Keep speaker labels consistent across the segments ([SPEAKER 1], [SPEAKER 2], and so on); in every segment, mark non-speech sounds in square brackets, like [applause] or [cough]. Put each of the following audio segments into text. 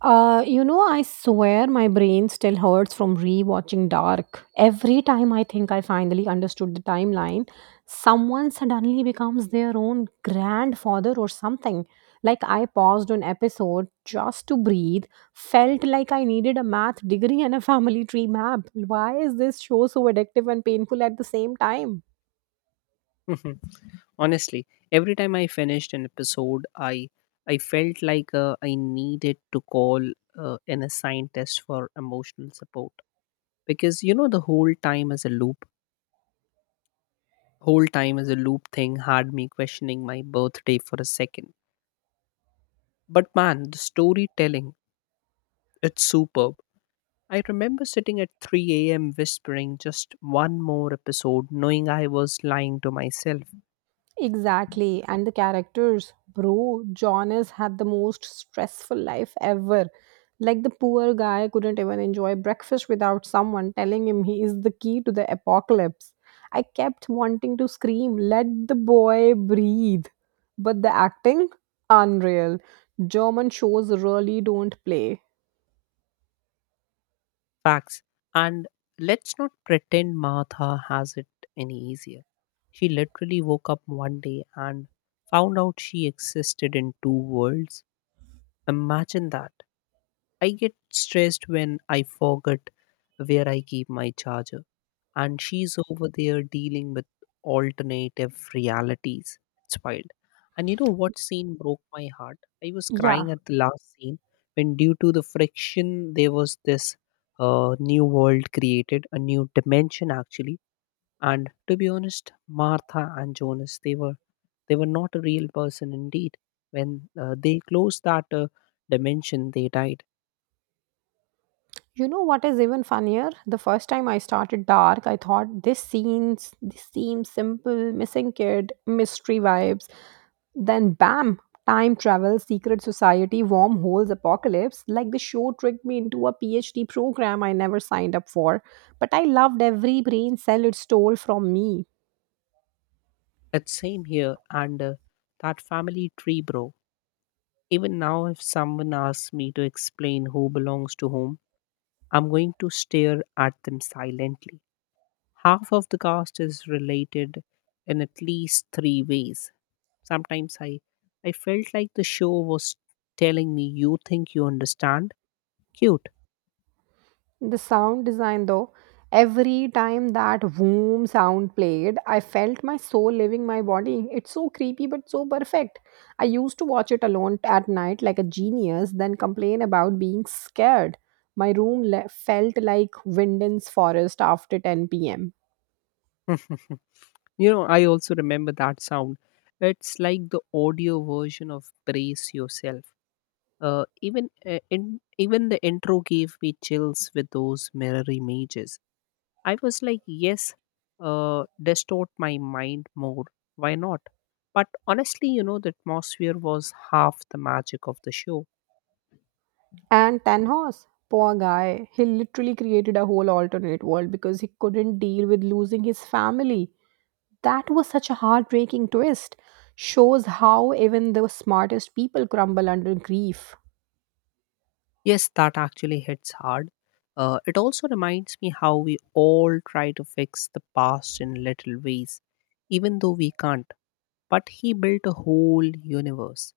[SPEAKER 1] I swear my brain still hurts from rewatching Dark. Every time I think I finally understood the timeline, someone suddenly becomes their own grandfather or something. Like I paused an episode just to breathe, felt like I needed a math degree and a family tree map. Why is this show so addictive and painful at the same time?
[SPEAKER 2] [laughs] Mhm. Honestly, every time I finished an episode, I felt like I needed to call an assigned test for emotional support because you know the whole time as a loop thing had me questioning my birthday for a second. But man, the storytelling, it's superb. I remember sitting at 3 a.m. whispering just one more episode, knowing I was lying to myself.
[SPEAKER 1] Exactly. And the characters, bro, John has had the most stressful life ever. Like the poor guy couldn't even enjoy breakfast without someone telling him he is the key to the apocalypse. I kept wanting to scream, let the boy breathe. But the acting, unreal. German shows really don't play.
[SPEAKER 2] Facts. And let's not pretend Martha has it any easier. She literally woke up one day and found out she existed in two worlds. Imagine that. I get stressed when I forget where I keep my charger, and she's over there dealing with alternative realities. It's wild. And you know what scene broke my heart? I was
[SPEAKER 1] Yeah.
[SPEAKER 2] crying at the last scene when, due to the friction, there was this new world created, a new dimension actually. And to be honest, Martha and Jonas, they were not a real person indeed. When they closed that dimension, they died.
[SPEAKER 1] You know what is even funnier? The first time I started dark, I thought this seems simple, missing kid, mystery vibes. Then bam, time travel, secret society, wormholes, apocalypse. Like the show tricked me into a PhD program I never signed up for. But I loved every brain cell it stole from me.
[SPEAKER 2] It's same here. And That family tree, bro. Even now, if someone asks me to explain who belongs to whom, I'm going to stare at them silently. Half of the cast is related in at least three ways. Sometimes I, I felt like the show was telling me, "You think you understand? Cute."
[SPEAKER 1] The sound design, though, every time that boom sound played, I felt my soul leaving my body. It's so creepy but so perfect. I used to watch it alone at night like a genius, then complain about being scared. My room felt like Winden's forest after 10 pm.
[SPEAKER 2] [laughs] You know, I also remember that sound. It's like the audio version of brace yourself. Even the intro gave me chills with those mirror images. I was like, yes, distort my mind more. Why not? But honestly, you know, the atmosphere was half the magic of the show.
[SPEAKER 1] And Tanhos, poor guy, he literally created a whole alternate world because he couldn't deal with losing his family. That was such a heartbreaking twist. Shows how even the smartest people crumble under grief.
[SPEAKER 2] Yes, that actually hits hard. It also reminds me how we all try to fix the past in little ways, even though we can't. But he built a whole universe,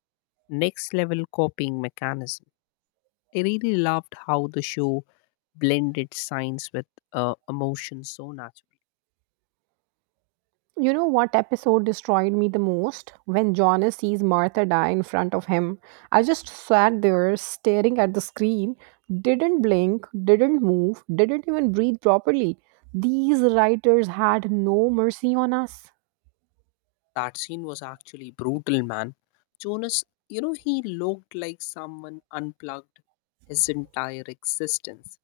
[SPEAKER 2] next level copying mechanism. I really loved how the show blended science with emotion so naturally.
[SPEAKER 1] You know what episode destroyed me the most? When Jonas sees Martha die in front of him. I just sat there staring at the screen, didn't blink, didn't move, didn't even breathe properly. These writers had no mercy on us.
[SPEAKER 2] That scene was actually brutal, man. Jonas, you know, he looked like someone unplugged his entire existence.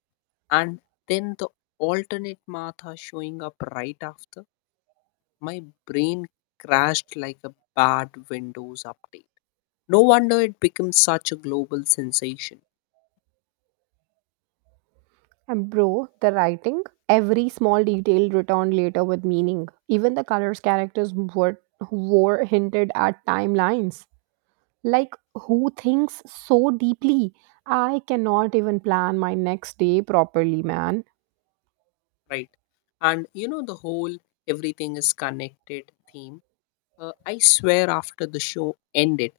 [SPEAKER 2] And then the alternate Martha showing up right after, my brain crashed like a bad Windows update. No wonder it became such a global sensation,
[SPEAKER 1] And bro, the writing, every small detail returned later with meaning. Even the were hinted at timelines. Like, who thinks so deeply? I cannot even plan my next day properly, man.
[SPEAKER 2] right? And you know, the whole everything is connected theme. I swear, after the show ended,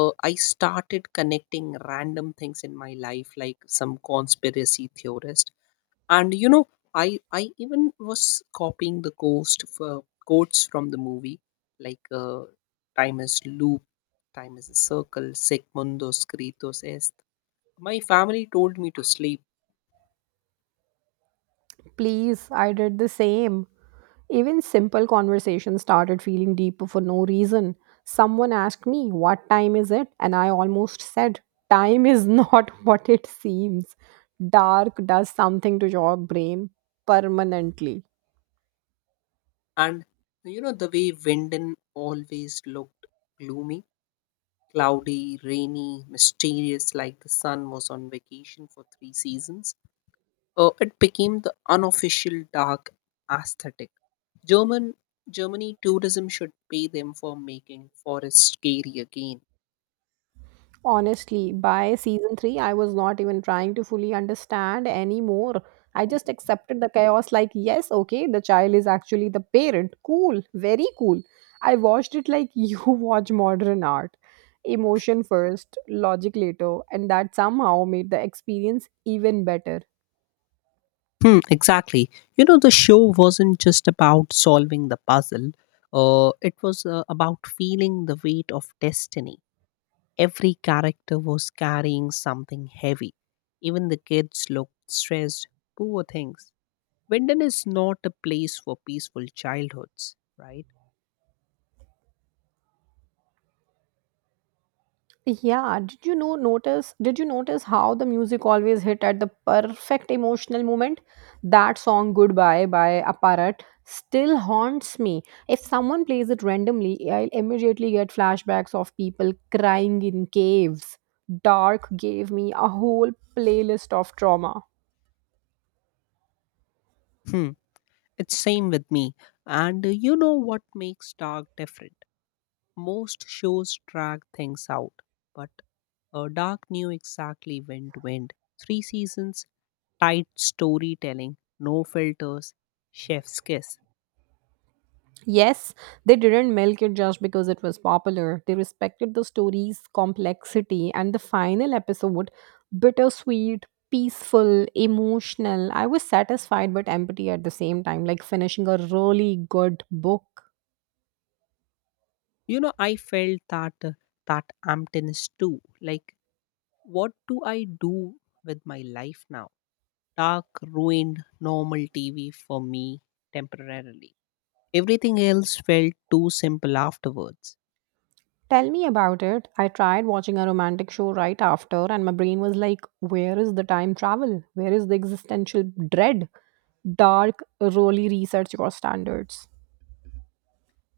[SPEAKER 2] I started connecting random things in my life, like some conspiracy theorist. And you know, I even was copying the ghost for quotes from the movie, like "Time is loop, time is a circle, sic mundos kritos est." My family told me to sleep,
[SPEAKER 1] Please, I did the same. Even simple conversations started feeling deeper for no reason. Someone asked me, "What time is it?" And I almost said, "Time is not [laughs] what it seems." Dark does something to your brain permanently.
[SPEAKER 2] and you know the way Wyndon always looked gloomy, cloudy, rainy, mysterious, like the sun was on vacation for three seasons. It became the unofficial dark aesthetic. German Germany tourism should pay them for making forests scary again.
[SPEAKER 1] Honestly, by season 3, I was not even trying to fully understand anymore. I just accepted the chaos like, yes, okay, the child is actually the parent. Cool, very cool. I watched it like [laughs] you watch modern art. Emotion first, logic later, and that somehow made the experience even better.
[SPEAKER 2] Hmm, exactly. You know, the show wasn't just about solving the puzzle. It was about feeling the weight of destiny. Every character was carrying something heavy. Even the kids looked stressed, poor things. Winden is not a place for peaceful childhoods, right?
[SPEAKER 1] Yeah, did you notice how the music always hit at the perfect emotional moment? That song Goodbye by Apparat still haunts me. If someone plays it randomly, I'll immediately get flashbacks of people crying in caves. Dark gave me a whole playlist of trauma.
[SPEAKER 2] Hmm. It's same with me. And You know what makes Dark different? Most shows drag things out, but Dark knew exactly when to end. Three seasons, tight storytelling, no filters, chef's kiss.
[SPEAKER 1] Yes, they didn't milk it just because it was popular. They respected the story's complexity, and the final episode, bittersweet, peaceful, emotional. I was satisfied but empty at the same time, like finishing a really good book.
[SPEAKER 2] You know, I felt that emptiness too. Like, what do I do with my life now? Dark ruined normal TV for me temporarily. Everything else felt too simple afterwards.
[SPEAKER 1] Tell me about it. I tried watching a romantic show right after, and my brain was like, "Where is the time travel? Where is the existential dread?" Dark, really research your standards.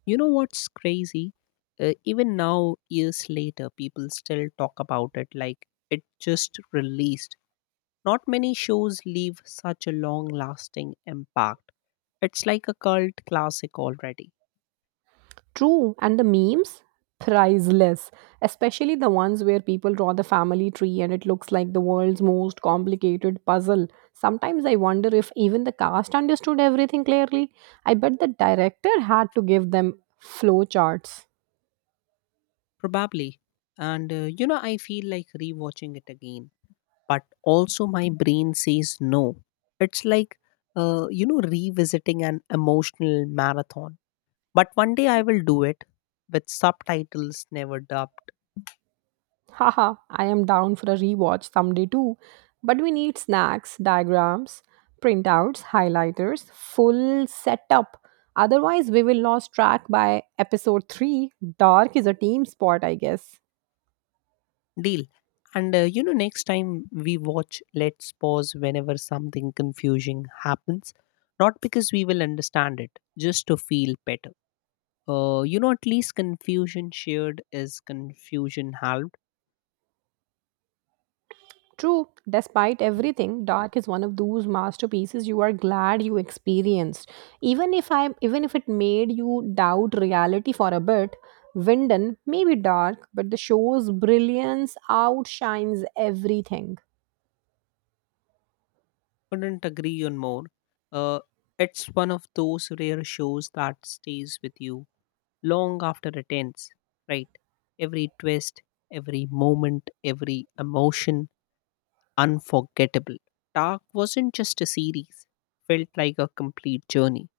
[SPEAKER 2] You know what's crazy? Even now, years later, people still talk about it like it just released. Not many shows leave such a long lasting impact. It's like a cult classic already,
[SPEAKER 1] True, and the memes? Priceless, especially the ones where people draw the family tree and it looks like the world's most complicated puzzle. Sometimes I wonder if even the cast understood everything clearly. I bet the director had to give them flowcharts.
[SPEAKER 2] probably. And You know, I feel like rewatching it again but also my brain says no. It's like, you know, revisiting an emotional marathon. But one day I will do it with subtitles never dubbed.
[SPEAKER 1] Haha, I am down for a rewatch someday too. But we need snacks, diagrams, printouts, highlighters, full setup. Otherwise, we will lose track by episode 3. Dark is a team sport, I guess.
[SPEAKER 2] Deal. You know, next time we watch, let's pause whenever something confusing happens. Not because we will understand it, just to feel better. You know, at least confusion shared is confusion halved.
[SPEAKER 1] True, despite everything, Dark is one of those masterpieces you are glad you experienced. Even if it made you doubt reality for a bit, Winden may be dark, but the show's brilliance outshines everything.
[SPEAKER 2] Couldn't agree on more. Uh, it's one of those rare shows that stays with you long after it ends, right? Every twist, every moment, every emotion, unforgettable. Dark wasn't just a series, felt like a complete journey.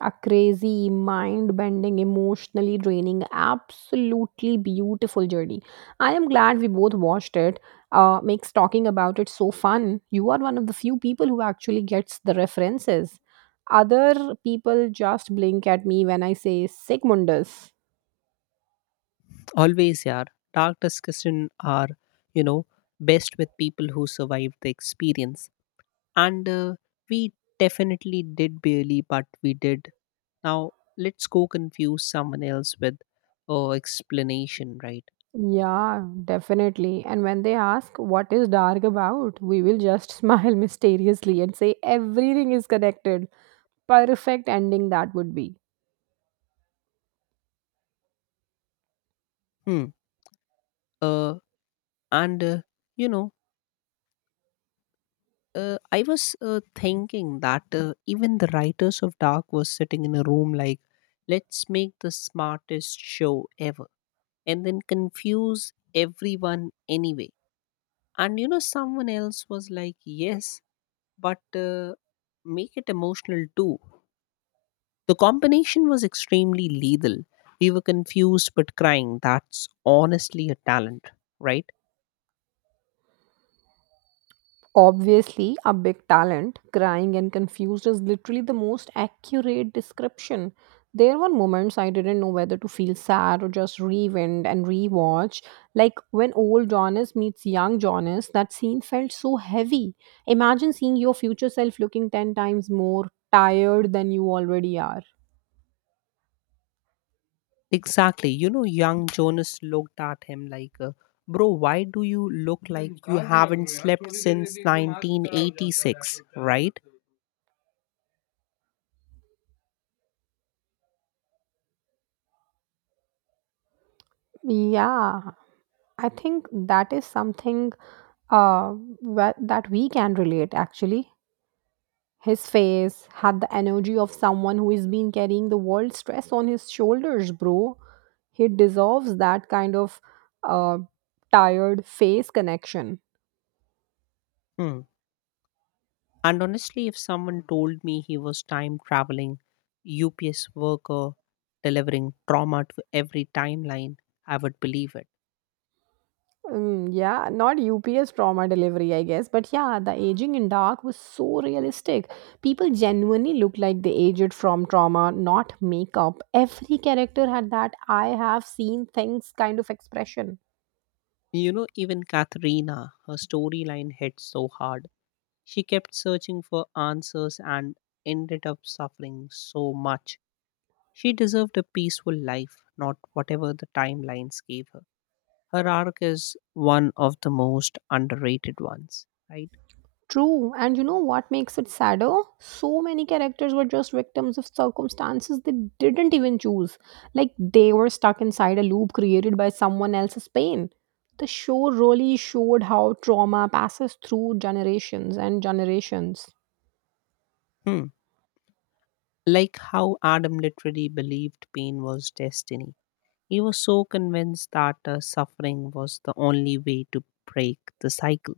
[SPEAKER 1] A crazy, mind bending, emotionally draining, absolutely beautiful journey. I am glad we both watched it. Makes talking about it so fun. You are one of the few people who actually gets the references. Other people just blink at me when I say Sigmundus.
[SPEAKER 2] Always, yeah, dark discussion are, you know, best with people who survived the experience. And We definitely did barely, but we did. Now, let's go confuse someone else with explanation, right?
[SPEAKER 1] Yeah, definitely. And when they ask, "What is dark about?" we will just [laughs] smile mysteriously and say, "Everything is connected." Perfect ending that would be.
[SPEAKER 2] Hmm. Uh, and, you know, I was thinking that even the writers of Dark were sitting in a room like, let's make the smartest show ever, and then confuse everyone anyway. And, you know, someone else was like, yes, but make it emotional too. The combination was extremely lethal. We were confused but crying. That's honestly a talent, right?
[SPEAKER 1] Obviously, a big talent, crying and confused is literally the most accurate description. There were moments I didn't know whether to feel sad or just rewind and rewatch. Like when old Jonas meets young Jonas, that scene felt so heavy. Imagine seeing your future self looking 10 times more tired than you already are.
[SPEAKER 2] Exactly. You know, young Jonas looked at him like, bro, why do you look like you haven't slept since 1986, right?
[SPEAKER 1] Yeah, I think that is something uh, that we can relate actually. His face had the energy of someone who has been carrying the world's stress on his shoulders, bro. He deserves that kind of uh, tired face connection.
[SPEAKER 2] Hmm. And honestly, if someone told me he was time traveling, UPS worker, delivering trauma to every timeline, I would believe it.
[SPEAKER 1] Mm, yeah, not UPS trauma delivery, I guess. But yeah, the aging in dark was so realistic. People genuinely looked like they aged from trauma, not makeup. Every character had that I have seen things kind of expression.
[SPEAKER 2] You know, even Katharina, her storyline hit so hard. She kept searching for answers and ended up suffering so much. She deserved a peaceful life, not whatever the timelines gave her. Her arc is one of the most underrated ones, right?
[SPEAKER 1] True, and you know what makes it sadder? So many characters were just victims of circumstances they didn't even choose. Like they were stuck inside a loop created by someone else's pain. The show really showed how trauma passes through generations and generations.
[SPEAKER 2] Hmm. Like how Adam literally believed pain was destiny. He was so convinced that suffering was the only way to break the cycle.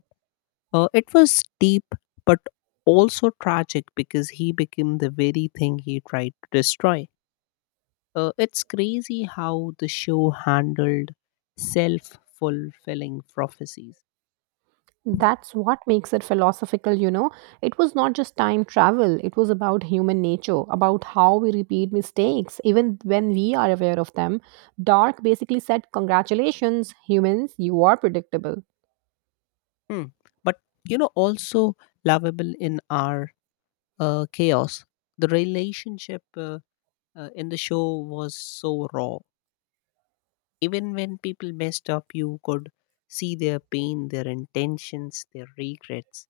[SPEAKER 2] It was deep but also tragic because he became the very thing he tried to destroy. It's crazy how the show handled self fulfilling prophecies.
[SPEAKER 1] That's what makes it philosophical, you know. It was not just time travel, it was about human nature, about how we repeat mistakes, even when we are aware of them. Dark basically said, "Congratulations, humans, you are predictable."
[SPEAKER 2] Hmm. But you know, also lovable in our chaos. The relationship in the show was so raw. Even when people messed up, you could see their pain, their intentions, their regrets.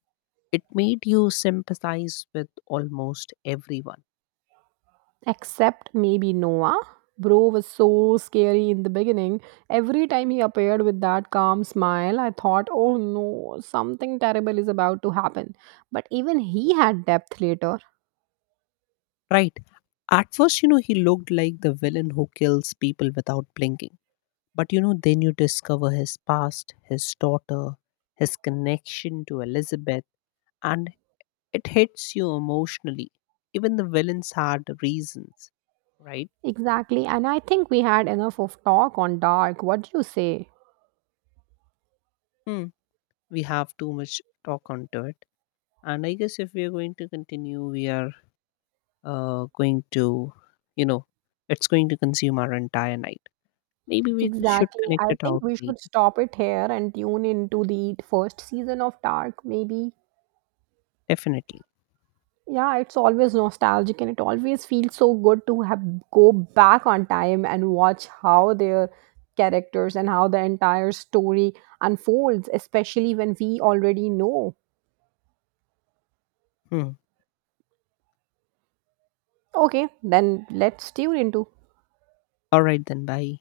[SPEAKER 2] It made you sympathize with almost everyone.
[SPEAKER 1] Except maybe Noah. Bro was so scary in the beginning. Every time he appeared with that calm smile, I thought, oh no, something terrible is about to happen. But even he had depth later.
[SPEAKER 2] Right. At first, you know, he looked like the villain who kills people without blinking. But you know, then you discover his past, his daughter, his connection to Elizabeth, and it hits you emotionally. Even the villains had reasons, right?
[SPEAKER 1] Exactly. And I think we had enough of talk on dark. What do you say?
[SPEAKER 2] Hmm. We have too much talk onto it. And I guess if we are going to continue, we are going to, you know, it's going to consume our entire night. Maybe we should
[SPEAKER 1] Exactly.
[SPEAKER 2] connect
[SPEAKER 1] I
[SPEAKER 2] it
[SPEAKER 1] think
[SPEAKER 2] out
[SPEAKER 1] we should
[SPEAKER 2] later.
[SPEAKER 1] stop it here and tune into the first season of Dark, maybe.
[SPEAKER 2] Definitely.
[SPEAKER 1] Yeah, it's always nostalgic and it always feels so good to have go back on time and watch how their characters and how the entire story unfolds, especially when we already know.
[SPEAKER 2] Hmm.
[SPEAKER 1] Okay, then let's tune into
[SPEAKER 2] All right then. Bye.